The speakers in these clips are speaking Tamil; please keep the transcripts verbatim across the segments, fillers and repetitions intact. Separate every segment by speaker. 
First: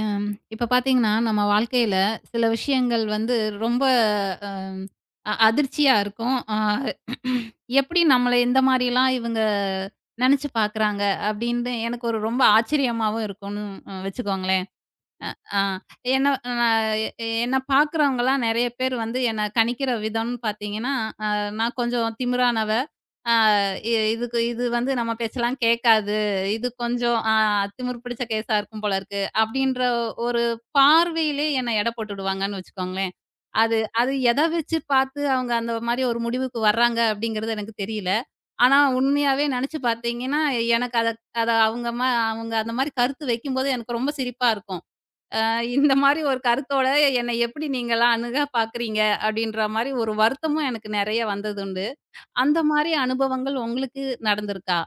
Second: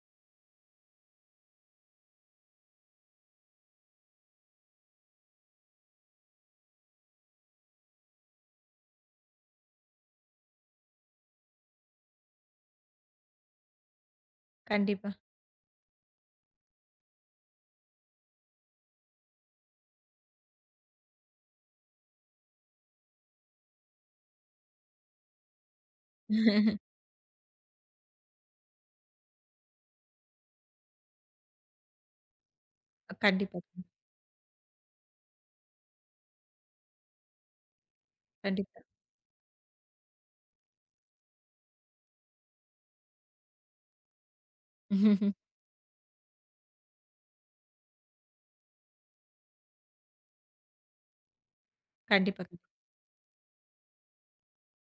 Speaker 1: எம் இப்ப பார்த்தீங்கன்னா, நம்ம வாழ்க்கையில சில விஷயங்கள் வந்து ரொம்ப அம் அ அதிர்ச்சியா இருக்கும். அ எப்படி நம்மள இந்த மாரிலாம் இவங்க நெனச்சு பார்க்குறாங்க? அப்படின்னு எனக்கு ஒரு ரொம்ப ஆச்சரியமாவும் இருக்கும்னு அ வச்சுக்கோங்களேன்.
Speaker 2: கண்டிப்பா.
Speaker 1: ஆ என்ன நா எ என்ன பார்க்குறவங்கலாம் நெறைய பேர் வந்து என்ன கணிக்கிற விதம்னு பார்த்தீங்கன்னா, அ நான் கொஞ்சம் திமிரானவ. ஆ இ இதுக்கு இது வந்து நம்ம பேச்செல்லாம் கேட்காது. இது கொஞ்சம் ஆ திமிரு பிடிச்ச கேஸா இருக்கும் போல இருக்கு. அப்படின்ற ஒரு பார்வையிலே என்ன எடை போட்டுடுவாங்கன்னு வச்சுக்கோங்களேன்.
Speaker 2: கண்டிப்பா,
Speaker 1: அது
Speaker 2: கண்டிப்பா.
Speaker 1: அது எத வச்சு பார்த்து அவங்க அந்த மாரி ஒரு முடிவுக்கு வர்றாங்க அப்படிங்கிறது எனக்கு தெரியல. ஆனா
Speaker 2: கண்டிப்பா.
Speaker 1: உண்மையாவே நெனச்சு பார்த்தீங்கன்னா, எனக்கு அத அத அவங்க ம அவங்க அந்த மாரி கருத்து வைக்கும்போது எனக்கு ரொம்ப சிரிப்பா இருக்கும். இந்த மாரி ஒரு கருத்தோட என்னை எப்படி நீங்கலாம் அணுக பார்க்குறீங்க? அப்படின்ற மாரி ஒரு வருத்தமும் எனக்கு நெறைய வந்ததுண்டு.
Speaker 2: கண்டிப்பா.
Speaker 1: அந்த மாரி அனுபவங்கள் உங்களுக்கு நடந்திருக்கா?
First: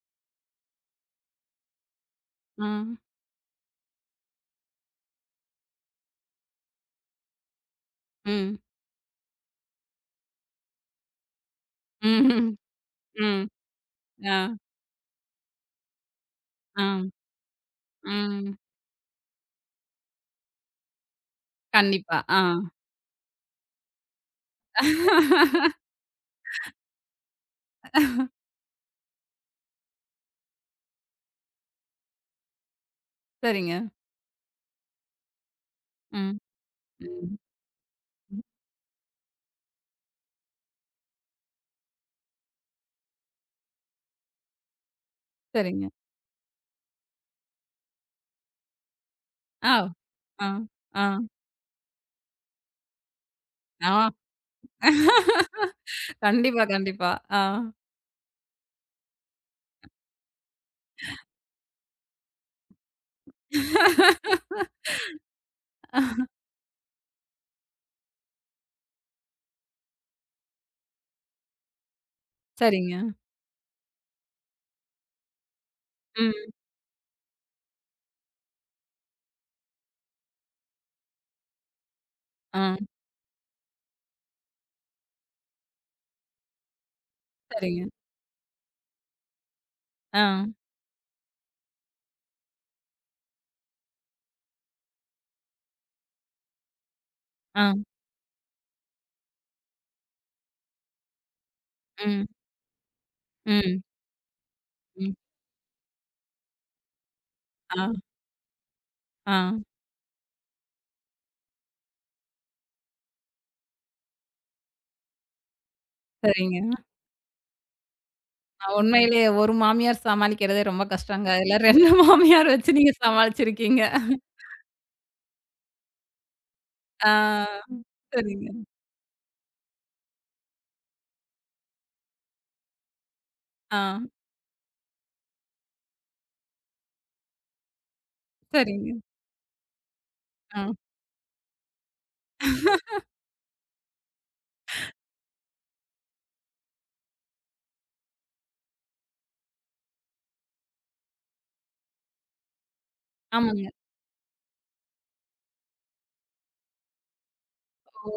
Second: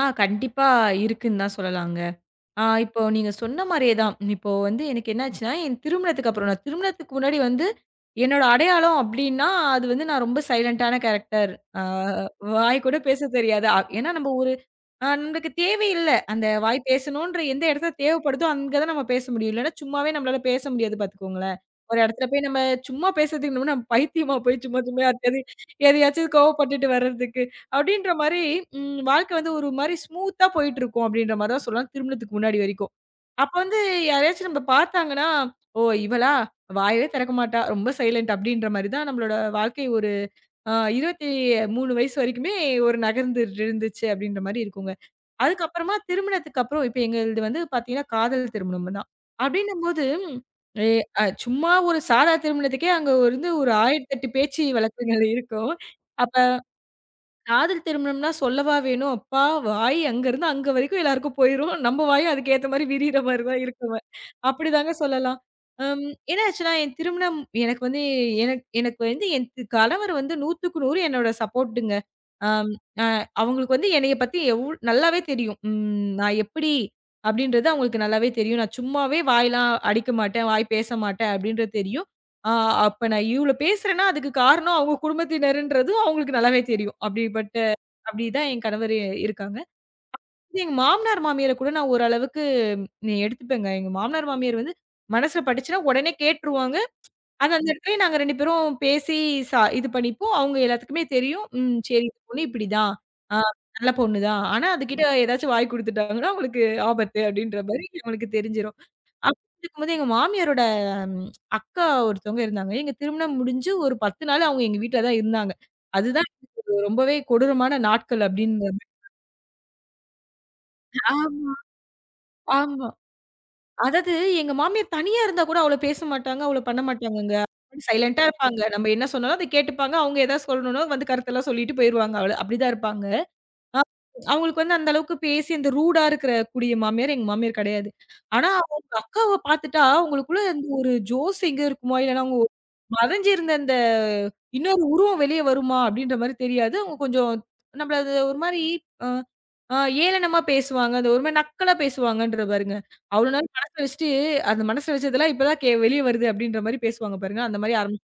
Speaker 2: ஆ கண்டிப்பா இருக்குன்னு தான் சொல்லலாங்க. ஆ
Speaker 1: ம்.
Speaker 2: இப்போ நீங்க சொன்ன மாரியே தான். இப்போ வந்து எனக்கு என்னாச்சுன்னா, என் திருமணத்துக்கு அப்புறம் நான் திருமணத்துக்கு முன்னாடி வந்து என்னோட
Speaker 1: ம்.
Speaker 2: அடையாளம் அப்டின்னா, அது வந்து நான் ரொம்ப சைலன்ட்டான கேரக்டர். ஆ
Speaker 1: ம்ஹ்ம்.
Speaker 2: வாய் கூட பேச
Speaker 1: ம்.
Speaker 2: தெரியாது. அ ஏன்னா நம்ம
Speaker 1: ஆ.
Speaker 2: ஒரு அ நமக்கு தேவையில்ல. அந்த வாய்
Speaker 1: ஆ.
Speaker 2: பேசணுன்ற எந்த இடத்துல தேவைப்படுதோ,
Speaker 1: ம்.
Speaker 2: அங்க தான் நம்ம பேச முடியும். இல்லன்னா சும்மாவே நம்மளால பேச முடியாது பார்த்துக்கோங்களேன். ஒரு
Speaker 1: கண்டிப்பா.
Speaker 2: இடத்துல
Speaker 1: ஆ.
Speaker 2: போய் நம்ம சும்மா பேசுறதுக்கு நம்ம நம்ம பைத்தியமா போய் சும்மா சும்மா யார்ட்டயாவது எதையாச்சும் கோவப்பட்டுட்டு வர்றதுக்கு. அப்படின்ற மாரி ம் வாழ்க்கை வந்து ஒரு மாரி ஸ்மூத்தா போயிட்டுருக்கும் அப்படின்ற மாரி தான் சொல்லலாம் திருமணத்துக்கு முன்னாடி வரைக்கும். அப்ப
Speaker 1: சரிங்க.
Speaker 2: வந்து யாரையாச்சும் நம்ம பார்த்தாங்கன்னா, "ஓ! இவளா?
Speaker 1: ம்.
Speaker 2: வாயவே திறக்க
Speaker 1: ம்.
Speaker 2: மாட்டா. ரொம்ப சைலண்ட்," அப்படின்ற மாரி தான் நம்மளோட வாழ்க்கை ஒரு அ இருபத்தி மூணு வயசு வரைக்குமே ஒரு நகர்ந்துட்டு இருந்துச்சு அப்படின்ற மாரி இருக்குங்க.
Speaker 1: சரிங்க.
Speaker 2: அதுக்கப்புறமா திருமணத்துக்கு அப்புறம் இப்ப எங்களது வந்து பார்த்தீங்கன்னா, காதல் திருமணம் தான்.
Speaker 1: ஆ.
Speaker 2: அப்படின்னும்போது
Speaker 1: ஆ.
Speaker 2: எ
Speaker 1: ஆ.
Speaker 2: அ சும்மா ஒரு சாதா திருமணத்துக்கே அங்க வந்து ஒரு
Speaker 1: ஆ.
Speaker 2: ஆயிரத்தி எட்டு பேச்சு வழக்குகள் இருக்கும். அப்ப
Speaker 1: கண்டிப்பா, கண்டிப்பா. ஆ.
Speaker 2: காதல் திருமணம்னா சொல்லவா வேணும்? அப்பா! வாய் அங்கருந்து அங்க வரைக்கும் எல்லாருக்கும் போயிரும். நம்ம வாயும் அதுக்கு ஏத்த மாரி விரியிற மாரி தான் இருக்கும். அப்படிதாங்க சொல்லலாம். அம் என்ன ஆச்சுன்னா, என் திருமணம் எனக்கு வந்து எனக் எனக்கு வந்து என் தி- கணவர் வந்து 100க்கு நூறு என்னோட சப்போர்ட்டுங்க. அம்
Speaker 1: சரிங்க.
Speaker 2: அ அவங்களுக்கு வந்து என்னைய பத்தி எவ் நல்லாவே தெரியும். ம் நான்
Speaker 1: ம்.
Speaker 2: எப்படி அப்படின்றது அவங்களுக்கு நல்லாவே தெரியும். நான் சும்மாவே வாயெல்லாம் அடிக்க மாட்டேன், வாய் பேச மாட்டேன் அப்படின்றது தெரியும். ஆ
Speaker 1: ஆ.
Speaker 2: அப்ப நான் இவ்ளோ பேசுறேன்னா, அதுக்கு காரணம் அவங்க குடும்பத்தினருன்றதும் அவங்களுக்கு நல்லாவே தெரியும். அப்படிப்பட்ட
Speaker 1: சரிங்க.
Speaker 2: அப்படிதான் என் கணவர் இருக்காங்க.
Speaker 1: ஆ.
Speaker 2: இது எங்க மாமனார், மாமியார கூட நான் ஓரளவுக்கு நி எடுத்துப்பேங்க. எங்க மாமனார், மாமியார் வந்து மனசுல பட்டுச்சுன்னா உடனே கேட்டுருவாங்க. அது
Speaker 1: ஆ.
Speaker 2: அந்த இடத்துலயே நாங்க ரெண்டு பேரும் பேசி ச இது பண்ணிப்போம். அவங்க எல்லாத்துக்குமே தெரியும். ம் சரி இந்த
Speaker 1: ம்.
Speaker 2: பொண்ணு இப்படிதான். ஆ
Speaker 1: ம்.
Speaker 2: நல்ல பொண்ணு தான். ஆனா அதுகிட்ட
Speaker 1: ம்.
Speaker 2: ஏதாச்சும் வாய் குடுத்துட்டாங்கன்னா, அவங்களுக்கு ஆபத்து அப்படின்ற மாரி
Speaker 1: ஆ.
Speaker 2: அவங்களுக்கு தெரிஞ்சிரும்.
Speaker 1: ஆ.
Speaker 2: அப்படி இருக்கும்போது எங்க மாமியாரோட ம் அக்கா ஒருத்தவங்க இருந்தாங்க. எங்க திருமணம் முடிஞ்சு ஒரு பத்து நாள் அவங்க எங்க வீட்ல தான் இருந்தாங்க. அதுதான்
Speaker 1: சரிங்க.
Speaker 2: எனக்கு ரொம்பவே கொடூரமான நாட்கள் அப்படின்ற மாரி.
Speaker 1: உண்மையிலேயே ஒரு மாமியார் சமாளிக்கிறதே ரொம்ப கஷ்டங்க.
Speaker 2: ஆம்,
Speaker 1: அதுல இரண்டு மாமியார் வச்சு
Speaker 2: ஆமா.
Speaker 1: நீங்க சமாளிச்சிருக்கீங்க.
Speaker 2: அதாவது எங்க மாமியார் தனியா இருந்தா கூட அவ்வளோ பேச மாட்டாங்க, அவ்வளோ பண்ண
Speaker 1: ஆ.
Speaker 2: மாட்டாங்கங்க. சைலன்ட்டா
Speaker 1: சரிங்க.
Speaker 2: இருப்பாங்க. நம்ம என்ன சொன்னாலும் அத கேட்டுப்பாங்க. அவங்க ஏதாவது சொல்லணும்னா வந்து கருத்தெல்லாம் சொல்லிட்டு போயிருவாங்க. அவ்வள அப்படிதான் இருப்பாங்க.
Speaker 1: ஆ.
Speaker 2: அ அவங்களுக்கு வந்து அந்த அளவுக்கு பேசி அந்த ரூடா இருக்கிற கூடிய மாமியார் எங்க மாமியார் கிடையாது. ஆனா அவங்க
Speaker 1: சரிங்க.
Speaker 2: அக்காவ பார்த்துட்டா அவங்களுக்குள்ள அந்த
Speaker 1: ஆ.
Speaker 2: ஒரு ஜோஸ் எங்க இருக்குமா, இல்லன்னா அவங்க மறைஞ்சிருந்த அந்த இன்னொரு உருவம் வெளிய வருமா அப்படின்ற மாரி தெரியாது. அவங்க கொஞ்சம் நம்மள அது ஒரு மாரி அ அ ஏளனமா பேசுவாங்க. அது ஒரு மாரி நக்கலா பேசுவாங்கன்ற பாருங்க. அவ்வளோ நாள்
Speaker 1: ஆமாங்க.
Speaker 2: மனசுல வச்சுட்டு அந்த மனசுல வச்சதெல்லாம் இப்பதான் கே வெளிய வருது அப்படின்ற மாரி பேசுவாங்க பாருங்க. அந்த மாரி ஆரம்பிச்சுட்டாங்க.
Speaker 1: ஓ!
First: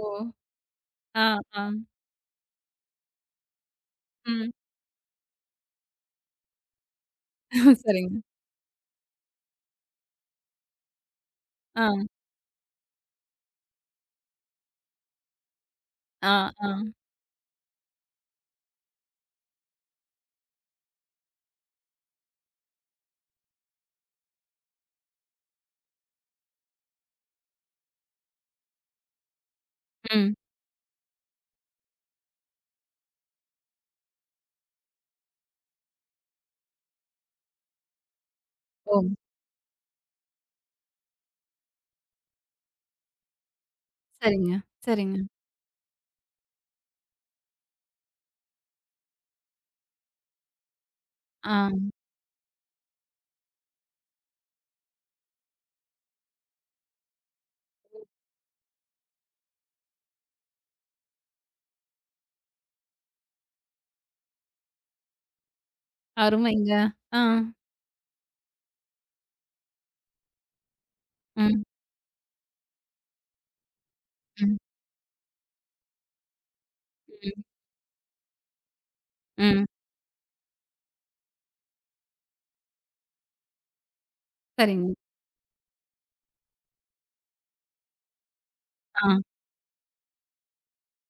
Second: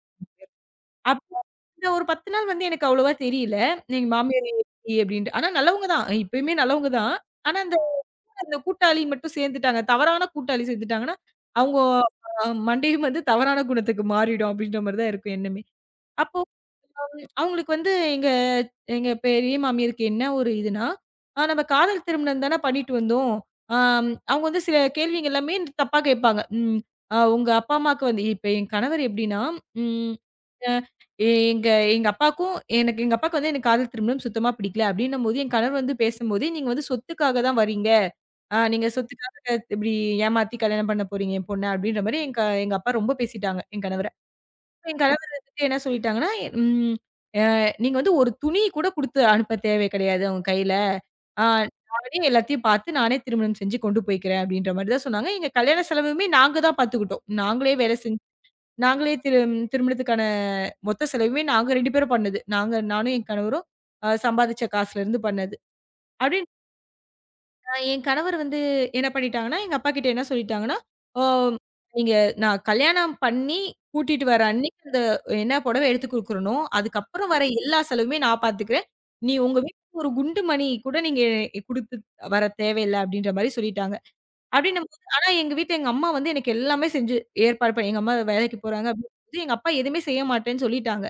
Speaker 1: ஆ,
Speaker 2: அப்போ
Speaker 1: ஆ.
Speaker 2: இந்த ஒரு பத்து நாள் வந்து எனக்கு அவ்வளவா தெரியல. எங்க மாமியார்
Speaker 1: ம்.
Speaker 2: எப்படி அப்படின்ட்டு. ஆனா நல்லவங்க தான். இப்பயுமே நல்லவங்க தான். ஆனா அந்த
Speaker 1: சரிங்க.
Speaker 2: அந்த கூட்டாளி மட்டும் சேர்ந்துட்டாங்க. தவறான கூட்டாளி சேர்ந்துட்டாங்கன்னா, அவங்க
Speaker 1: ஆ,
Speaker 2: அ மண்டையும் வந்து தவறான குணத்துக்கு மாறிடும் அப்படின்ற மாரி தான் இருக்கும் எண்ணமே.
Speaker 1: ஆ,
Speaker 2: அப்போ
Speaker 1: ஆ.
Speaker 2: அவங்களுக்கு வந்து எங்க எங்க பெரிய மாமியாருக்கு என்ன ஒரு இதுன்னா, "ஆ நம்ம காதல் திருமணம் தான பண்ணிட்டு வந்தோம்." ஆம் அவங்க வந்து சில கேள்விங்க எல்லாமே தப்பா கேட்பாங்க. ம் அ உங்க அப்பா, அம்மாக்கு வந்து இப்ப என் கணவர் எப்படின்னா, ம்
Speaker 1: ம்.
Speaker 2: அ எங்க எங்க அப்பாக்கும் எனக்கு எங்க அப்பாவுக்கு வந்து எனக்கு காதல் திருமணம் சுத்தமா பிடிக்கல அப்படின்னும்போது, என் கணவர் வந்து பேசும்போது, "நீங்க வந்து சொத்துக்காக தான் வரீங்க. அ நீங்க
Speaker 1: ஓ!
Speaker 2: சொத்துக்காக இப்படி ஏமாத்தி கல்யாணம் பண்ண போறீங்க என் பொண்ண." அப்படின்ற மாரி எங்க எங்க அப்பா ரொம்ப பேசிட்டாங்க, என் கணவர.
Speaker 1: சரிங்க,
Speaker 2: என்
Speaker 1: சரிங்க.
Speaker 2: கணவர் வந்துட்டு என்ன சொல்லிட்டாங்கன்னா, ம் அ "நீங்க வந்து ஒரு துணி கூட குடுத்து அனுப்ப தேவை கிடையாது அவங்க கையில. ஆ
Speaker 1: ஆ.
Speaker 2: நானே எல்லாத்தையும் பார்த்து நானே திருமணம் செஞ்சு கொண்டு போய்க்கிறேன்." அப்படின்ற மாரி தான் சொன்னாங்க. எங்க கல்யாண செலவுமே நாங்க தான் பார்த்துக்கிட்டோம். நாங்களே வேலை செஞ்சு நாங்களே திரு திருமணத்துக்கான மொத்த செலவுமே நாங்க ரெண்டு பேரும் பண்ணது. நாங்க நானும் என் கணவரும் அ சம்பாதிச்ச காசுலருந்து பண்ணது. அப்படி
Speaker 1: அருமைங்க. ஆ.
Speaker 2: அ என் கணவர் வந்து என்ன பண்ணிட்டாங்கன்னா, எங்க அப்பாகிட்ட என்ன சொல்லிட்டாங்கன்னா, "ஓ
Speaker 1: ம்,
Speaker 2: நீங்க நான் கல்யாணம் பண்ணி கூட்டிட்டு வர
Speaker 1: ம்,
Speaker 2: அன்னைக்கு அந்த என்ன புடவை எடுத்து குடுக்குறனோ, அதுக்கப்புறம் வர
Speaker 1: ம்,
Speaker 2: எல்லா செலவுமே நான் பார்த்துக்கிறேன். நீ உங்க
Speaker 1: ம்.
Speaker 2: வீட்டுக்கு ஒரு குண்டு மணி கூட நீங்க குடுத்து வர தேவையில்ல." அப்படின்ற மாரி சொல்லிட்டாங்க.
Speaker 1: சரிங்க.
Speaker 2: அப்படின்னும்போது ஆனா எங்க வீட்ல எங்க அம்மா வந்து எனக்கு எல்லாமே செஞ்சு ஏற்பாடு பண்ணி எங்க அம்மா வேலைக்கு போறாங்க
Speaker 1: ஆ.
Speaker 2: அப்படிங்கும்போது, எங்க அப்பா எதுவுமே செய்ய மாட்டேன்னு சொல்லிட்டாங்க.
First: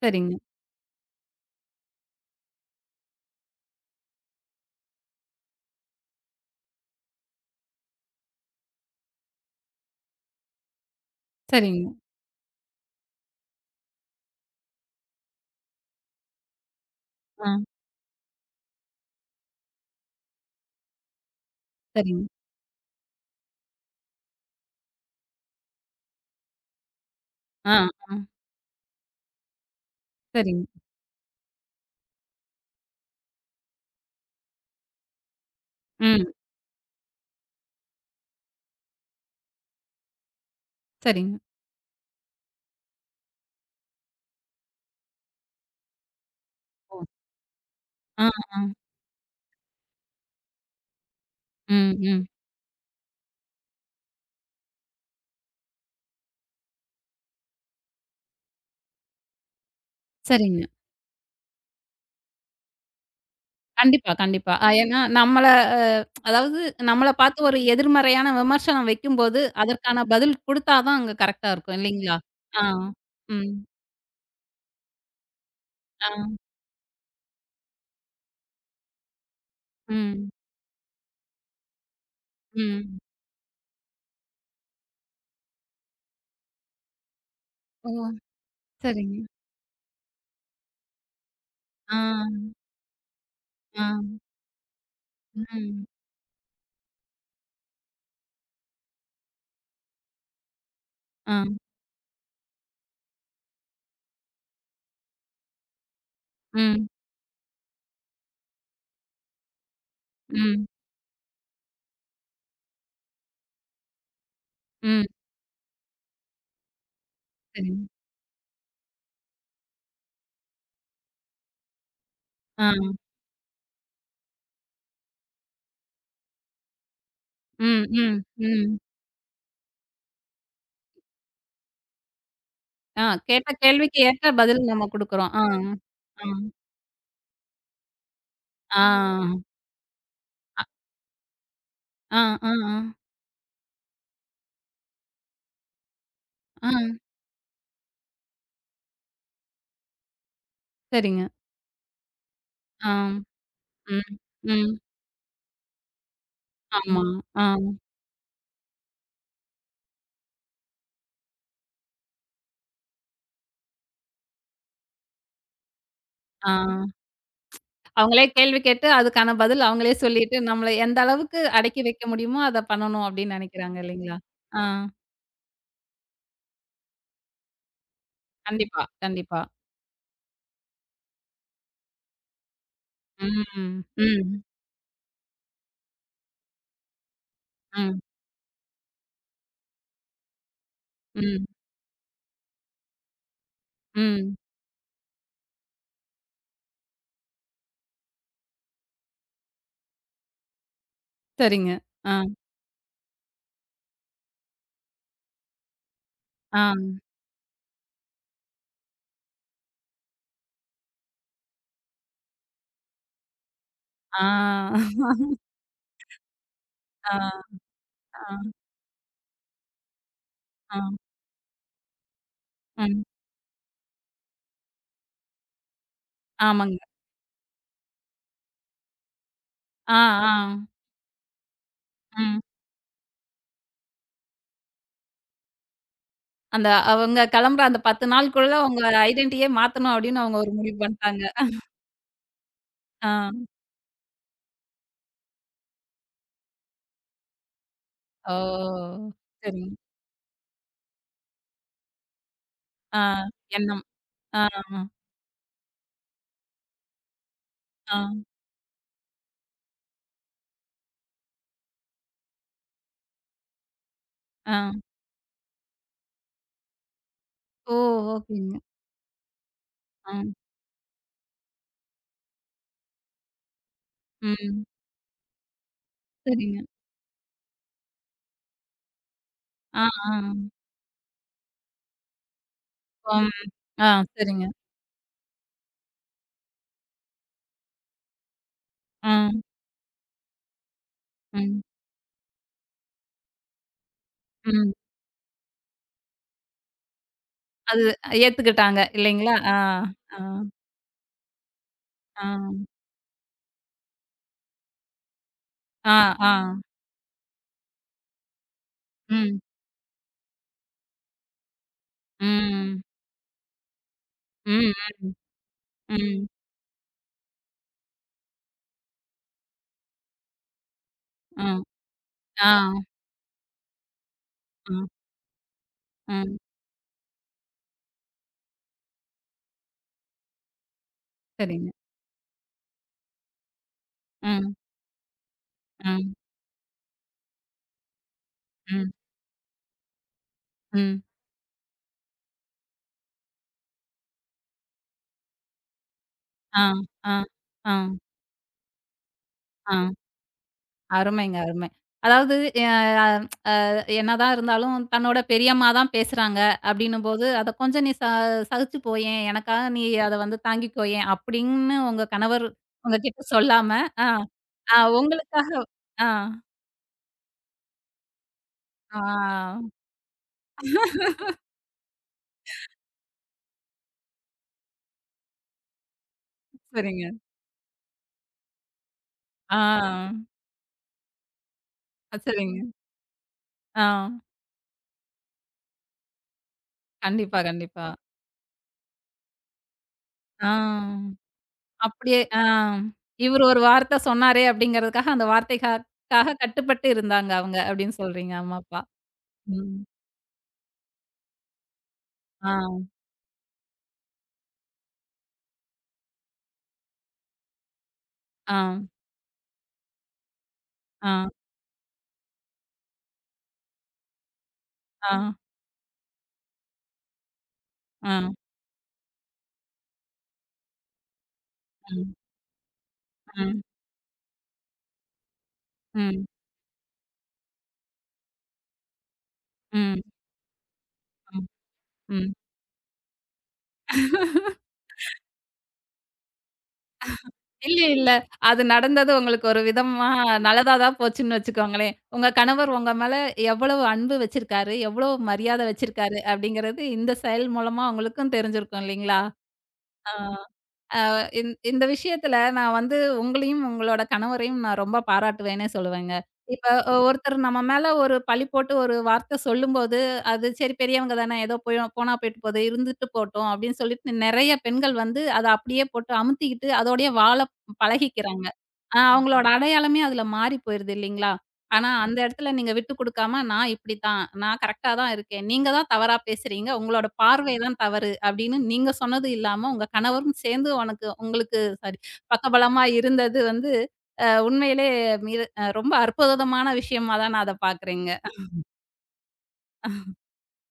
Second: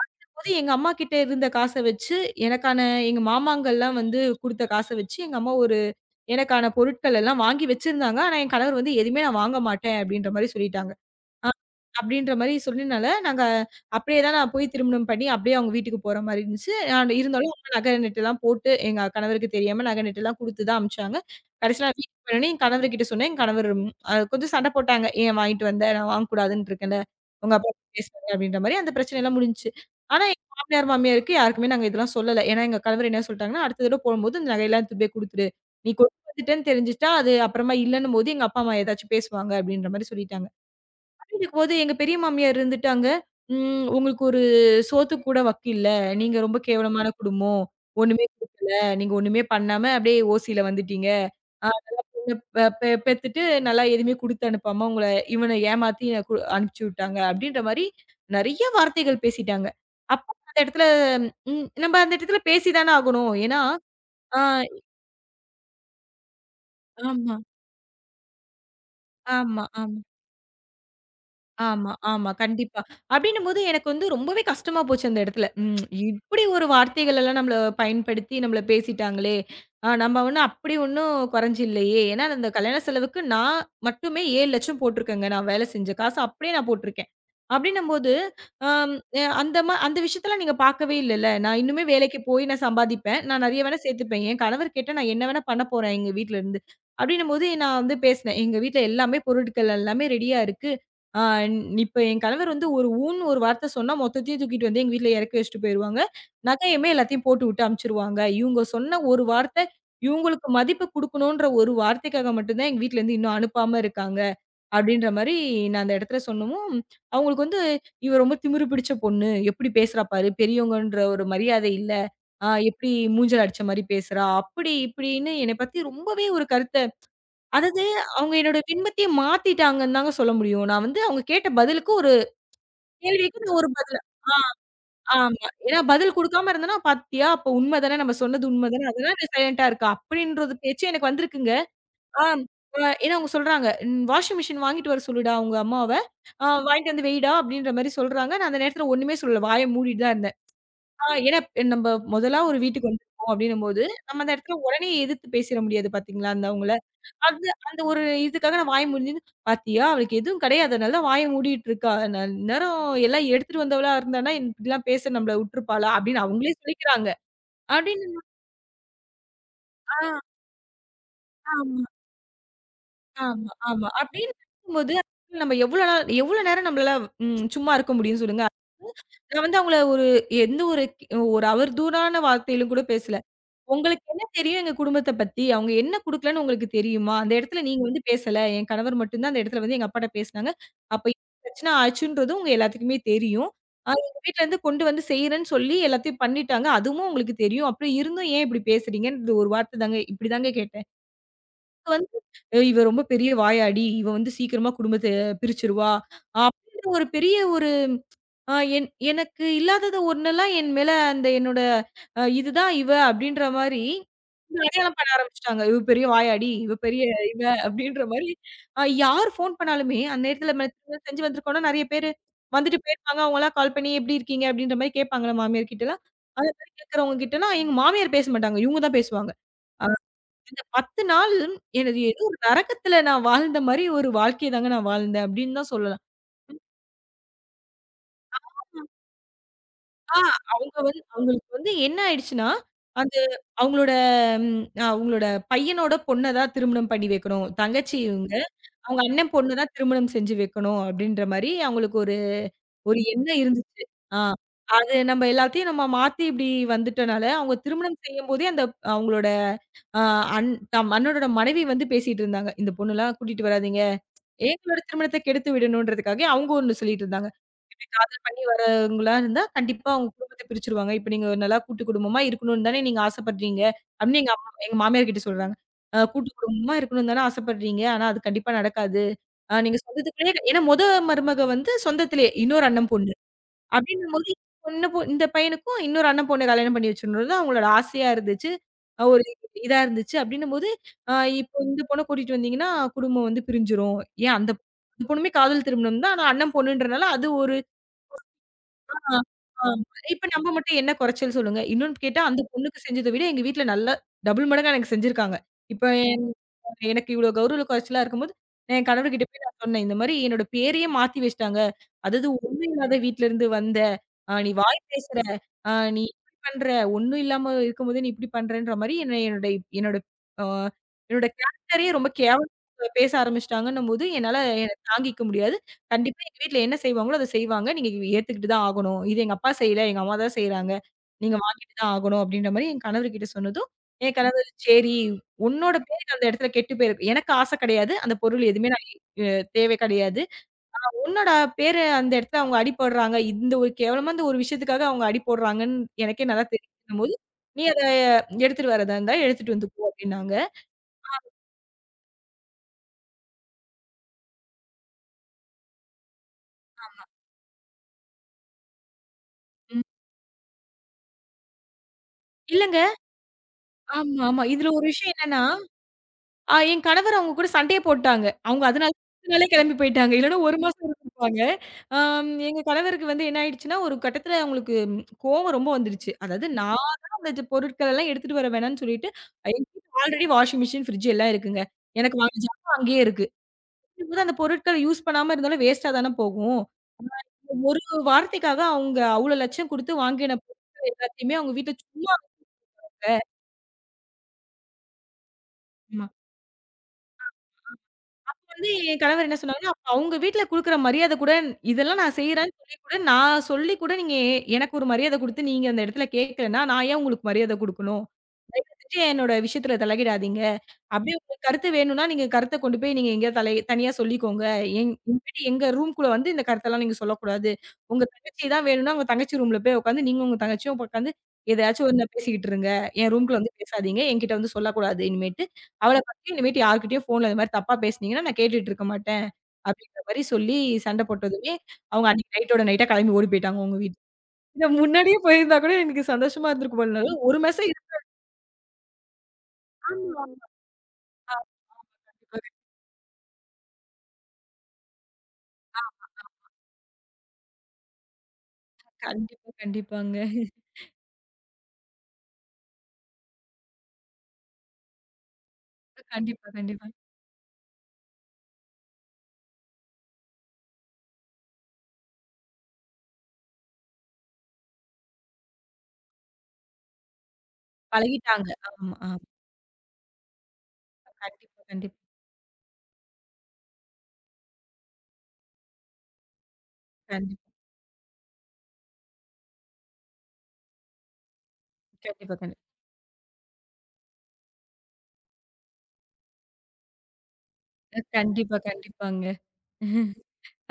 Speaker 1: சரிங்க,
Speaker 2: அப்போது எங்க அம்மாகிட்ட இருந்த காச வச்சு, எனக்கான எங்க மாமாங்கள்லாம் வந்து குடுத்த காச வச்சு, எங்க அம்மா ஒரு எனக்கான பொருட்கள் எல்லாம் வாங்கி வச்சிருந்தாங்க. ஆனா, என் கணவர் வந்து "எதுவுமே நான் வாங்க மாட்டேன்" அப்படின்ற மாரி சொல்லிட்டாங்க. ஆ.
Speaker 1: சரிங்க.
Speaker 2: அப்டின்ற மாரி சொன்னனால, நாங்க அப்படியே தான் நான் போய் திருமணம் பண்ணி, அப்படியே அவங்க வீட்டுக்கு போற மாரி இருந்துச்சு. ஆனா
Speaker 1: ஆ.
Speaker 2: இருந்தாலும் அவங்க நகை நட்டுலாம் போட்டு, எங்க கணவருக்கு தெரியாம நகை நட்டுலாம் குடுத்து தான் அனுப்பிச்சாங்க. கடைசில நான் வீட்டுக்கு
Speaker 1: சரிங்க.
Speaker 2: போனோனே, என் கணவர்கிட்ட சொன்னேன். என் கணவர் ம் அ கொஞ்சம் சண்டை போட்டாங்க. "ஏன் வாங்கிட்டு வந்த? நான் வாங்கக்கூடாதுன்னு இருக்கேன்ல. உங்க அப்பா
Speaker 1: ஆ, ஆ.
Speaker 2: பேசுனாங்க." அப்படின்ற மாரி அந்த பிரச்சனைலாம் முடிஞ்சுச்சு. ஆனா எங்க
Speaker 1: சரிங்க.
Speaker 2: மாமனார், மாமியாருக்கு யாருக்குமே நாங்க இதெல்லாம் சொல்லல. ஏன்னா எங்க கணவர் என்ன சொல்ட்டாங்கன்னா, "அடுத்த தடவ போம்போது இந்த நகையெல்லாம் எடுத்துட்டு போய் குடுத்துடு. நீ கொண்டு
Speaker 1: ம்.
Speaker 2: வந்துட்டேன்னு தெரிஞ்சுட்டா, அது அப்புறமா இல்லன்னும்போது எங்க அப்பா, அம்மா ஏதாச்சும் பேசுவாங்க." அப்படின்ற மாரி சொல்லிட்டாங்க.
Speaker 1: சரிங்க.
Speaker 2: இருக்கும்போது எங்க பெரிய மாமியார் இருந்துட்டாங்க. "ம் உங்களுக்கு ஒரு சோத்துக்கு கூட வக்கில்ல. நீங்க ரொம்ப
Speaker 1: ஓ!
Speaker 2: கேவலமான குடும்பம். ஒண்ணுமே
Speaker 1: ஆ, ஆ.
Speaker 2: குடுக்கல. நீங்க ஒண்ணுமே பண்ணாம அப்படியே ஓசியில வந்துட்டீங்க. ஆ
Speaker 1: ம், ம்.
Speaker 2: நீங்க பெ பெ பெத்துட்டு நல்லா எதுவுமே குடுத்து அனுப்பாம உங்கள இவன ஏமாத்தி கு அனுப்பிச்சு விட்டாங்க." அப்படின்ற மாரி நெறைய வார்த்தைகள் பேசிட்டாங்க. அப்ப அந்த
Speaker 1: சரிங்க.
Speaker 2: இடத்துல ம் நம்ம அந்த இடத்துல பேசி தானே ஆகணும். ஏன்னா,
Speaker 1: கண்டிப்பா,
Speaker 2: ஆ
Speaker 1: கண்டிப்பா. அ ஏன்னா நம்மள அ அதாவது நம்மள
Speaker 2: ஆமா,
Speaker 1: பார்த்து ஒரு எதிர்மறையான விமர்சனம் வைக்கும்போது,
Speaker 2: ஆமா, ஆமா.
Speaker 1: அதற்கான பதில் குடுத்தா தான் அங்க கரெக்ட்டா இருக்கும்
Speaker 2: ஆமா,
Speaker 1: இல்லைங்களா?
Speaker 2: ஆமா.
Speaker 1: ஆ.
Speaker 2: கண்டிப்பா.
Speaker 1: ம்.
Speaker 2: அப்டின்னும்போது எனக்கு வந்து ரொம்பவே கஷ்டமா போச்சு அந்த இடத்துல. ம்
Speaker 1: ஆ.
Speaker 2: இப்டி ஒரு வார்த்தைகள் எல்லாம் நம்மள பயன்படுத்தி நம்மள பேசிட்டாங்களே! ஆ நம்ம
Speaker 1: ம்.
Speaker 2: ஒண்ணும் அப்டி ஒண்ணும் குறைஞ்சு இல்லையே! ஏன்னா அந்த கல்யாண
Speaker 1: ம்.
Speaker 2: செலவுக்கு நான் மட்டுமே ஏழு லட்சம போட்டிருக்கேங்க. நான் வேலை செஞ்ச காசு அப்டியே நான் போட்டிருக்கேன்.
Speaker 1: ஓ!
Speaker 2: அப்டின்னும்போது, அம்
Speaker 1: சரிங்க.
Speaker 2: அ அந்த மா அந்த விஷயத்தலாம் நீங்க பார்க்கவே இல்லல. நான் இன்னுமே
Speaker 1: ஆ.
Speaker 2: வேலைக்கு போய் நான் சம்பாதிப்பேன். நான் நெறைய வேணா
Speaker 1: ஆ.
Speaker 2: சேர்த்துப்பேன். என் கணவர் கேட்டா நான் என்ன வேணா பண்ண
Speaker 1: ம்.
Speaker 2: போறேன் எங்க வீட்ல இருந்து. அப்டின்னும்போது நான் வந்து பேசினேன். எங்க வீட்ல எல்லாமே பொருட்கள் எல்லாமே ரெடியா இருக்கு. ஆ
Speaker 1: ஆ.
Speaker 2: இப்ப என் கணவர் வந்து ஒரு ஊன்னு ஒரு வார்த்தை சொன்னா, மொத்தத்தையும் தூக்கிட்டு வந்து எங்க வீட்ல இறக்கி வச்சுட்டு போயிருவாங்க.
Speaker 1: ம்.
Speaker 2: நகையுமே எல்லாத்தையும் போட்டு விட்டு அனுப்பிச்சுருவாங்க. இவுங்க சொன்ன ஒரு வார்த்தை, இவுங்களுக்கு
Speaker 1: ம்.
Speaker 2: மதிப்பு குடுக்கணுன்ற ஒரு வார்த்தைக்காக மட்டும் தான் எங்க வீட்லருந்து இன்னும் அனுப்பாம இருக்காங்க.
Speaker 1: ம்.
Speaker 2: அப்டின்ற மாரி நான் அந்த இடத்துல சொன்னவும், அவுங்களுக்கு வந்து,
Speaker 1: சரிங்க.
Speaker 2: "இவ ரொம்ப திமிரு பிடிச்ச பொண்ணு. எப்டி பேசுறா பாரு. பெரியவங்கன்ற ஒரு மரியாதை இல்ல. ஆ
Speaker 1: ஆ.
Speaker 2: எப்டி மூஞ்சில அடிச்ச மாரி பேசுறா." அப்டி இப்டின்னு என்னை பத்தி ரொம்பவே ஒரு கருத்த அதாவது
Speaker 1: ம். ம்.
Speaker 2: அவங்க என்னோட
Speaker 1: ம்.
Speaker 2: பின்பத்தையே மாத்திட்டாங்கன்னு தாங்க சொல்ல முடியும். நான் வந்து அவங்க கேட்ட பதிலுக்கு ஒரு
Speaker 1: ஆ,
Speaker 2: கேள்விக்கு
Speaker 1: கேட்ட
Speaker 2: நான் ஒரு
Speaker 1: கேள்விக்கு
Speaker 2: பதில்
Speaker 1: ஏற்ற பதில் நம்ம குடுக்குறோம். ஆ.
Speaker 2: ஆமா. ஏன்னா பதில்
Speaker 1: ஆ.
Speaker 2: குடுக்காம இருந்தேன்னா, "பாத்தியா! அப்ப உண்ம தானே நம்ம சொன்னது உண்ம
Speaker 1: ஆ.
Speaker 2: தானே. அதனால நீ சைலன்ட்டா இருக்க." அப்படின்றது பேச்சு எனக்கு வந்திருக்குங்க.
Speaker 1: ஆ.
Speaker 2: ஆம்.
Speaker 1: ஆ. ஆ.
Speaker 2: அ ஏன்னா அவங்க சொல்றாங்க, "ன் வாஷிங் மிஷின் வாங்கிட்டு வர சொல்லுடா உங்க அம்மாவ. அ
Speaker 1: ஆ.
Speaker 2: வாங்கிட்டு வந்து வைடா." அப்படின்ற மாரி சொல்றாங்க. நான் அந்த நேரத்துல ஒண்ணுமே சொல்லல. வாய மூடிட்டு தான் இருந்தேன். ஆ
Speaker 1: சரிங்க.
Speaker 2: ஏன்னா நம்ப முதலா ஒரு வீட்டுக்கு
Speaker 1: ஆ.
Speaker 2: வந்திருக்கோம் அப்படின்னும்போது,
Speaker 1: ம்.
Speaker 2: நம்ம அந்த இடத்துல
Speaker 1: ம்.
Speaker 2: உடனே எதிர்த்து பேசிற முடியாது பாத்தீங்களா, அந்த அவங்கள.
Speaker 1: ஆமா.
Speaker 2: அந்த
Speaker 1: ஆ.
Speaker 2: அந்த ஒரு இதுக்காக நான் வாய மூடின்னு, "பாத்தியா! அவளுக்கு எதுவும் கிடையாது. அதனால வாய மூடிட்டு இருக்கா. ந இந்நேரம் எல்லாம் எடுத்துட்டு வந்தவளா இருந்தான்னா, இப்படிலாம் பேச நம்மள விட்டுருப்பாளா?" அப்படின்னு
Speaker 1: ஆ.
Speaker 2: அவங்களே சொல்லிக்கிறாங்க. அப்படின்னு
Speaker 1: அவங்களே கேள்வி கேட்டு, அதுக்கான பதில் அவங்களே
Speaker 2: ஆ
Speaker 1: சொல்லிட்டு, நம்மள எந்த அளவுக்கு அடக்கி
Speaker 2: ஆமா,
Speaker 1: வைக்க முடியுமோ, அத பண்ணணும் அப்படின்னு
Speaker 2: ஆமா,
Speaker 1: நெனைக்கிறாங்க
Speaker 2: ஆமா.
Speaker 1: இல்லைங்களா?
Speaker 2: அப்படின்னு
Speaker 1: ஆ,
Speaker 2: இருக்கும்போது நம்ம எவ்வளோ நாள் எவ்வளோ நேரம் நம்மளால ம் சும்மா இருக்க முடியும் சொல்லுங்க?
Speaker 1: கண்டிப்பா, கண்டிப்பா.
Speaker 2: நான் வந்து அவங்கள ஒரு எந்த ஒரு ஒரு அவர் தூரான வார்த்தையிலும் கூட பேசல.
Speaker 1: ம்,
Speaker 2: உங்களுக்கு என்ன
Speaker 1: ம்,
Speaker 2: தெரியும் எங்க குடும்பத்த பத்தி? அவங்க என்ன குடுக்கலன்னு உங்களுக்கு தெரியுமா? அந்த இடத்துல நீங்க வந்து
Speaker 1: ம்,
Speaker 2: பேசல. என் கணவர் மட்டும் தான் அந்த இடத்துல வந்து எங்க அப்பாட்ட பேசுனாங்க. அப்ப என்ன
Speaker 1: ம்,
Speaker 2: பிரச்சனை ஆச்சுன்றது உங்க எல்லாத்துக்குமே தெரியும். அ எங்க
Speaker 1: ம்.
Speaker 2: வீட்லருந்து கொண்டு வந்து செய்றேன்னு சொல்லி எல்லாத்தையும் பண்ணிட்டாங்க. அதுவும் உங்களுக்கு தெரியும். அப்புறம் இருந்தும் ஏன் இப்படி பேசுறீங்கன்றது ஒரு வார்த்த தாங்க இப்படி தாங்க கேட்டேன்.
Speaker 1: சரிங்க. ஆ,
Speaker 2: வந்து "அஹ் இவ ரொம்ப பெரிய வாயாடி, இவ வந்து சீக்கிரமா குடும்பத்த பிரிச்சுருவா.
Speaker 1: ஆ,
Speaker 2: அப்டின்ற ஒரு பெரிய ஒரு அ என் எனக்கு இல்லாதது ஒன்னெல்லாம் என் மேல அந்த என்னோட அ இதுதான் இவ அப்டின்ற மாரி
Speaker 1: ஆ,
Speaker 2: அடையாளம் பண்ண ஆரம்பிச்சுட்டாங்க. இவ பெரிய வாயாடி, இவ பெரிய
Speaker 1: ஆ,
Speaker 2: இவ அப்டின்ற மாரி
Speaker 1: ஆ,
Speaker 2: அ யார் ஃபோன் பண்ணாலுமே அந்த நேரத்துல
Speaker 1: ஆ,
Speaker 2: மெசேஜ் செஞ்சு வந்திருக்கோம்னா நெறைய பேரு வந்துட்டு
Speaker 1: ம்.
Speaker 2: போயிருப்பாங்க. அவங்கலாம் கால் பண்ணி எப்டி இருக்கீங்க? அப்டின்ற மாரி கேட்பாங்கல்ல மாமியார் கிட்டலாம். அந்த மாரி
Speaker 1: ஆமாங்க.
Speaker 2: கேட்கறவங்க கிட்டலாம் எங்க மாமியார் பேச மாட்டாங்க. இவங்க தான் பேசுவாங்க.
Speaker 1: ஆ, ஆ,
Speaker 2: அந்த பத்து நாள் எனது ஏதோ ஒரு
Speaker 1: ம்.
Speaker 2: நரகத்துல நான் வாழ்ந்த மாரி ஒரு வாழ்க்கைய தாங்க நான் வாழ்ந்தேன் அப்படின்னு தான் சொல்லலாம்.
Speaker 1: அந்த அவங்க கிளம்புற அந்த பத்து நாளுக்குள்ள அவங்க ஐடென்டிட்டியே மாத்தணும்
Speaker 2: ஆ
Speaker 1: அப்படின்னு அவங்க ஒரு
Speaker 2: அவங்க
Speaker 1: முடிவு
Speaker 2: வந்து
Speaker 1: பண்ணிட்டாங்க.
Speaker 2: அவங்களுக்கு வந்து என்ன ஆயிடுச்சுன்னா,
Speaker 1: ஆ,
Speaker 2: அந்த அவங்களோட ம் அவங்களோட பையனோட பொண்ண தான் திருமணம் பண்ணி வைக்கணும். தங்கச்சி இவங்க.
Speaker 1: ஓ!
Speaker 2: அவங்க அண்ணன் பொண்ண தான்
Speaker 1: சரிங்க.
Speaker 2: திருமணம் செஞ்சு வைக்கணும் அப்படின்ற மாரி அவங்களுக்கு ஒரு
Speaker 1: ஆ,
Speaker 2: ஒரு எண்ணம்
Speaker 1: எண்ணம்.
Speaker 2: இருந்துச்சு. ஆ
Speaker 1: ஆ,
Speaker 2: அது நம்ம எல்லாத்தையும் நம்ம மாத்தி இப்படி வந்துட்டனால, அவங்க
Speaker 1: ஆ,
Speaker 2: திருமணம் செய்யும்போதே அந்த அவங்களோட அ அண் தம் அண்ணனோட மனைவி வந்து பேசிட்டு இருந்தாங்க. "இந்த பொண்ணுலாம் கூட்டிட்டு வராதீங்க. எங்களோட
Speaker 1: ஆ.
Speaker 2: திருமணத்த கெடுத்து விடணுன்றதுக்காக அவங்க ஒண்ணு சொல்லிட்டு இருந்தாங்க.
Speaker 1: ஓ!
Speaker 2: இப்படி காதல் பண்ணி
Speaker 1: ஓகேங்க.
Speaker 2: வரவங்களா இருந்தா கண்டிப்பா அவங்க
Speaker 1: ஆ.
Speaker 2: குடும்பத்த பிரிச்சுருவாங்க. இப்ப நீங்க நல்லா கூட்டு குடும்பமா இருக்கணும்னு தானே நீங்க ஆசைப்படுறீங்க. அப்படின்னு எங்க அம்மா
Speaker 1: ம்.
Speaker 2: எங்க மாமியார் கிட்ட சொல்றாங்க. அ கூட்டு
Speaker 1: சரிங்க.
Speaker 2: குடும்பமா இருக்கணும்னு தானே ஆசைப்படுறீங்க. ஆனா அது கண்டிப்பா நடக்காது. அ நீங்க
Speaker 1: ஆ,
Speaker 2: சொந்தத்துக்குள்ளேயே
Speaker 1: ஆ.
Speaker 2: ஏன்னா மொத மருமக வந்து சொந்தத்திலேயே இன்னொரு அண்ணன் பொண்ணு.
Speaker 1: ம். ஆ,
Speaker 2: அப்டின்னும்போது
Speaker 1: சரிங்க.
Speaker 2: பொண்ணு பொ இந்த பையனுக்கும் இன்னொரு அண்ணன் பொண்ண கல்யாணம் பண்ணி வச்சுடணும்னு அவங்களோட ஆசையா இருந்துச்சு. அ ஒரு
Speaker 1: ம்,
Speaker 2: இதா இருந்துச்சு. அப்டின்னும்போது, அ இப்போ
Speaker 1: ம்,
Speaker 2: இந்த பொண்ண கூட்டிட்டு வந்தீங்கன்னா, குடும்பம் வந்து பிரிஞ்சிரும். ஏன் அந்த
Speaker 1: ம்.
Speaker 2: அந்த பொண்ணுமே காதல் திருமணம் தான். ஆனா அண்ணன் பொண்ணுன்றனால அது ஒரு
Speaker 1: அது ஏத்துக்கிட்டாங்க
Speaker 2: ஆ,
Speaker 1: இல்லைங்களா? ஆ,
Speaker 2: ஆமா.
Speaker 1: ஆ,
Speaker 2: இப்ப நம்ம மட்டும் என்ன குறைச்சல் சொல்லுங்க? இன்னொன்னு கேட்டா,
Speaker 1: ஆ,
Speaker 2: அந்த பொண்ணுக்கு செஞ்சத விட எங்க வீட்ல நல்லா டபுள் மடங்கா எனக்கு செஞ்சிருக்காங்க. இப்ப
Speaker 1: ஆ,
Speaker 2: என்
Speaker 1: ஆ.
Speaker 2: எனக்கு இவ்ளோ கௌரவ குறைச்சலா இருக்கும்போது, என் கணவர்கிட்ட
Speaker 1: ம்,
Speaker 2: போய் நான் சொன்னேன். இந்த மாரி என்னோட பேரையே மாத்தி வச்சுட்டாங்க. அதாவது ஒண்ணும்
Speaker 1: ம்,
Speaker 2: இல்லாத வீட்லருந்து வந்த, அ நீ
Speaker 1: ம்,
Speaker 2: வாய்
Speaker 1: ம்,
Speaker 2: பேசுற, அ நீ
Speaker 1: ம்.
Speaker 2: இப்படி பண்ற, ஒண்ணும் இல்லாம இருக்கும்போதே நீ இப்படி பண்றன்ற மாரி என்ன என்னோட என்னோட அ என்னோட
Speaker 1: ஆ,
Speaker 2: கேரக்டரயே ரொம்ப கேவலமா
Speaker 1: ஆ,
Speaker 2: பேச ஆரம்பிச்சுட்டாங்கன்னும்போது, என்னால எ
Speaker 1: ஆ,
Speaker 2: தாங்கிக்க முடியாது. கண்டிப்பா
Speaker 1: ம்.
Speaker 2: எங்க வீட்ல என்ன செய்வாங்களோ, அத செய்வாங்க. நீங்க ஏத்துக்கிட்டு தான் ஆகணும். இது எங்க அப்பா செய்யல, எங்க அம்மா தான் செய்றாங்க. நீங்க
Speaker 1: சரிங்க.
Speaker 2: வாங்கிட்டு தான் ஆகணும் அப்டின்ற மாரி என் கணவர்கிட்ட சொன்னதும், என் கணவர்
Speaker 1: ம்,
Speaker 2: "சரி, உன்னோட பேருக்கு
Speaker 1: ம்,
Speaker 2: அந்த இடத்துல கெட்டு பேரு. எனக்கு ஆசை கிடையாது. அந்த பொருள் எதுவுமே நான்
Speaker 1: ம்,
Speaker 2: அ தேவை கிடையாது.
Speaker 1: ம்.
Speaker 2: உன்னோட பேரு அந்த இடத்துல அவங்க அடிபடுறாங்க. இந்த ஒரு கேவலமா இந்த ஒரு விஷயத்துக்காக அவங்க அடிபடுறாங்கன்னு எனக்கே நல்லா
Speaker 1: ஆ, ஆ,
Speaker 2: தெரியும்போது, நீ
Speaker 1: ஆ,
Speaker 2: அத எடுத்துட்டு வரதா இருந்தா எடுத்துட்டு
Speaker 1: ஆ.
Speaker 2: வந்துக்கோ" அப்டின்னாங்க.
Speaker 1: அருமைங்க, அருமை. அதாவது, அ என்னதான் இருந்தாலும் தன்னோட பெரியம்மா தான் பேசுறாங்க அப்படின்னும்போது, "அத கொஞ்சம் நீ ச சகிச்சு போயேன். எனக்காக
Speaker 2: ம்.
Speaker 1: நீ அத வந்து தாங்கிக்கோயேன்" அப்படின்னு உங்க கணவர்
Speaker 2: இல்லங்க.
Speaker 1: உங்ககிட்ட சொல்லாம, ஆ,
Speaker 2: ஆமா, ஆமா. இதுல
Speaker 1: ஆ
Speaker 2: ஒரு விஷயம் என்னன்னா
Speaker 1: உங்களுக்காக ஆ,
Speaker 2: ஆ என் கணவர் அவங்க கூட சண்டைய போட்டாங்க. அவங்க அதனால
Speaker 1: ஆ
Speaker 2: பத்து நாளே கிளம்பி போயிட்டாங்க. இல்லன்னா ஒரு மாசம் இருந்திருப்பாங்க. ஆம் எங்க கணவருக்கு வந்து என்ன ஆயிடுச்சுன்னா, ஒரு கட்டத்துல அவங்களுக்கு ம், கோவம் ரொம்ப வந்துருச்சு. அதாவது நான்
Speaker 1: சரிங்க.
Speaker 2: தான் அந்த இது பொருட்கள் எல்லாம் எடுத்துட்டு வர வேணாம்னு சொல்லிட்டு,
Speaker 1: ஆ,
Speaker 2: எங்க வீட்ல ஆல்ரெடி வாஷிங் மிஷின், ஃப்ரிட்ஜ் எல்லாம் இருக்குங்க.
Speaker 1: அ,
Speaker 2: எனக்கு வாங்கின
Speaker 1: சரிங்க.
Speaker 2: ஜாமான் அங்கேயே இருக்கு.
Speaker 1: ஆ,
Speaker 2: இருக்கும்போது அந்த பொருட்கள யூஸ் பண்ணாம இருந்தாலும் வேஸ்ட்டா தானே போகும்.
Speaker 1: கண்டிப்பா,
Speaker 2: ஒரு
Speaker 1: கண்டிப்பா.
Speaker 2: வார்த்தைக்காக அவங்க அவ்ளோ லட்சம் குடுத்து வாங்கின
Speaker 1: ஆ,
Speaker 2: பொருட்கள் எல்லாத்தையுமே அவங்க வீட்ல சும்மா
Speaker 1: அப்படியே ஆ, இவரு ஒரு வார்த்தை சொன்னாரே அப்படிங்கிறதுக்காக, அந்த
Speaker 2: இல்ல.
Speaker 1: வார்த்தைக்காக கட்டுப்பட்டு இருந்தாங்க அவங்க அப்படின்னு சொல்றீங்க அம்மா,
Speaker 2: வந்து
Speaker 1: அப்பா.
Speaker 2: என் கணவர் என்ன சொன்னாங்கன்னா,
Speaker 1: ம்.
Speaker 2: அப்ப அவங்க வீட்ல குடுக்குற மரியாதை கூட, இதெல்லாம் நான்
Speaker 1: ஆ,
Speaker 2: செய்றேன்னு சொல்லி கூட, நான் சொல்லி கூட நீங்க எனக்கு ஒரு மரியாதை குடுத்து, நீங்க அந்த இடத்துல கேட்கலன்னா, நான் ஏன் உங்களுக்கு மரியாதை குடுக்கணும்?
Speaker 1: ஆ,
Speaker 2: விஜயனோட விஷயத்துல தலையிடாதீங்க.
Speaker 1: ஆ,
Speaker 2: அப்படியே உங்களுக்கு கருத்து வேணும்னா, நீங்க கருத்த கொண்டு போய் நீங்க எங்கேயாவது தலை தனியா சொல்லிக்கோங்க. எங்
Speaker 1: ஆ,
Speaker 2: இனிமேட்டு எங்க ரூம்குள்ள வந்து இந்த கருத்தெல்லாம் நீங்க சொல்லக்கூடாது. உங்க
Speaker 1: ஆ,
Speaker 2: தங்கச்சி தான் வேணும்னா, உங்க தங்கச்சி ரூம்ல போய் உட்காந்து, நீங்க உங்க தங்கச்சியும் உட்காந்து எதையாச்சும் ஒண்ண
Speaker 1: ம்,
Speaker 2: பேசிக்கிட்டு இருங்க. என் ரூம்குள்ள வந்து
Speaker 1: ம்.
Speaker 2: பேசாதீங்க. என்கிட்ட வந்து சொல்லக்கூடாது இனிமேட்டு. அவள
Speaker 1: ம்.
Speaker 2: பத்தி இனிமேட்டு யார்கிட்டயும் ஃபோன்ல இந்த மாரி தப்பா பேசுனீங்கன்னா, நான் கேட்டுட்டு இருக்க மாட்டேன். அப்படிங்கிற
Speaker 1: ம்.
Speaker 2: மாரி சொல்லி சண்டை
Speaker 1: ம்.
Speaker 2: போட்டதுமே, அவங்க அன்னைக்கு
Speaker 1: ம்.
Speaker 2: நைட்டோட நைட்டா கிளம்பி ஓடி போயிட்டாங்க அவங்க வீட்டுக்கு. இத முன்னாடியே போயிருந்தா கூட எனக்கு சந்தோஷமா இருந்திருக்கும் போல. ஒரு மெசேஜ்
Speaker 1: இல்ல, இல்ல. அது நடந்தது உங்களுக்கு ஒரு விதமா
Speaker 2: ஆமா.
Speaker 1: நல்லதா தான்
Speaker 2: ஆ
Speaker 1: போச்சுன்னு வச்சுக்கோங்களேன். உங்க
Speaker 2: கண்டிப்பா.
Speaker 1: கணவர் உங்க மேல எவ்வளவு அன்பு வச்சிருக்காரு, எவ்வளவு மரியாதை வச்சிருக்காரு அப்படிங்கிறது இந்த செயல் மூலமா உங்களுக்கும் தெரிஞ்சிருக்கும் இல்லைங்களா?
Speaker 2: கண்டிப்பா,
Speaker 1: ஆ.
Speaker 2: கண்டிப்பாங்க.
Speaker 1: அ இந் இந்த விஷயத்துல நான் வந்து உங்களையும், உங்களோட கணவரையும் நான் ரொம்ப பாராட்டுவேன்னே சொல்லுவேங்க.
Speaker 2: கண்டிப்பா,
Speaker 1: இப்ப
Speaker 2: கண்டிப்பா.
Speaker 1: அ ஒருத்தர் நம்ம மேல ஒரு பழி போட்டு ஒரு வார்த்தை சொல்லும்போது, அது சரி பெரியவங்க தானே ஏதோ போய் போனா போயிட்டு போது, இருந்துட்டு போட்டும் அப்படின்னு சொல்லிட்டு நெறைய பெண்கள் வந்து அத அப்படியே போட்டு அமுத்திக்கிட்டு அதோடயே வாழ பழகிக்கிறாங்க.
Speaker 2: பழகிட்டாங்க. ஆமா,
Speaker 1: அ
Speaker 2: ஆமா.
Speaker 1: அவங்களோட அடையாளமே அதுல மாறி போயிருது இல்லைங்களா?
Speaker 2: கண்டிப்பா,
Speaker 1: ஆனா,
Speaker 2: கண்டிப்பா,
Speaker 1: அந்த இடத்துல நீங்க விட்டு குடுக்காம, "நான் இப்படித்தான். நான் கரெக்ட்டா தான் இருக்கேன். நீங்க தான் தவறா பேசுறீங்க. உங்களோட
Speaker 2: கண்டிப்பா,
Speaker 1: பார்வை தான் தவறு." அப்படின்னு நீங்க சொன்னது இல்லாம, உங்க கணவரும் சேர்ந்து உனக்கு உங்களுக்கு சாரி
Speaker 2: கண்டிப்பா, கண்டிப்பா.
Speaker 1: பக்கபலமா இருந்தது வந்து, அ உண்மையிலே மிக அ ரொம்ப அற்புதமான விஷயமா தான் நான் அத
Speaker 2: அ
Speaker 1: பார்க்குறேங்க.
Speaker 2: கண்டிப்பா, கண்டிப்பாங்க.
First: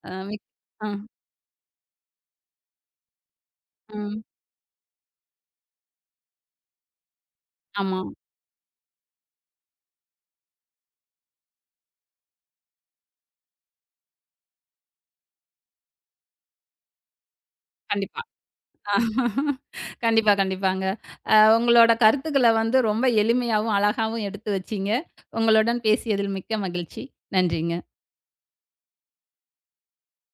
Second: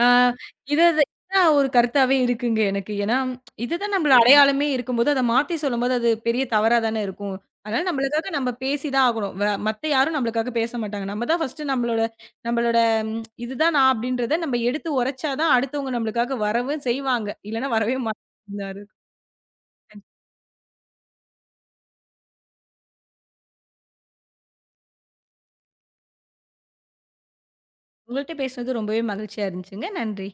Speaker 2: ஆ
Speaker 1: அ மிக்
Speaker 2: இது
Speaker 1: அ,
Speaker 2: இது இதான் ஒரு கருத்தாவே இருக்குங்க எனக்கு. ஏன்னா, இதுதான் நம்மள
Speaker 1: ம்.
Speaker 2: அடையாளமே இருக்கும்போது, அத மாத்தி சொல்லும்போது, அது பெரிய தவறா தானே இருக்கும். அதனால
Speaker 1: ஆமா.
Speaker 2: நம்மளுக்காக நம்ம பேசி தான் ஆகணும். வ மத்த யாரும் நம்மளுக்காக பேச மாட்டாங்க. நம்ம தான் ஃபர்ஸ்ட்டு நம்மளோட நம்மளோட இதுதான் நான் அப்படின்றத நம்ம எடுத்து உரைச்சா தான் அடுத்தவங்க நம்மளுக்காக வரவும் செய்வாங்க. இல்லன்னா வரவே
Speaker 1: கண்டிப்பா.
Speaker 2: மாட்டாங்க.
Speaker 1: அஹ் கண்டிப்பா, கண்டிப்பாங்க. அ உங்களோட கருத்துக்கள வந்து ரொம்ப எளிமையாவும், அழகாவும் எடுத்து வச்சீங்க. உங்களுடன் பேசியதில் மிக்க மகிழ்ச்சி. நன்றிங்க.
Speaker 2: உங்கள்ட்ட பேசுனது ரொம்பவே மகிழ்ச்சியா இருந்துச்சுங்க. நன்றி.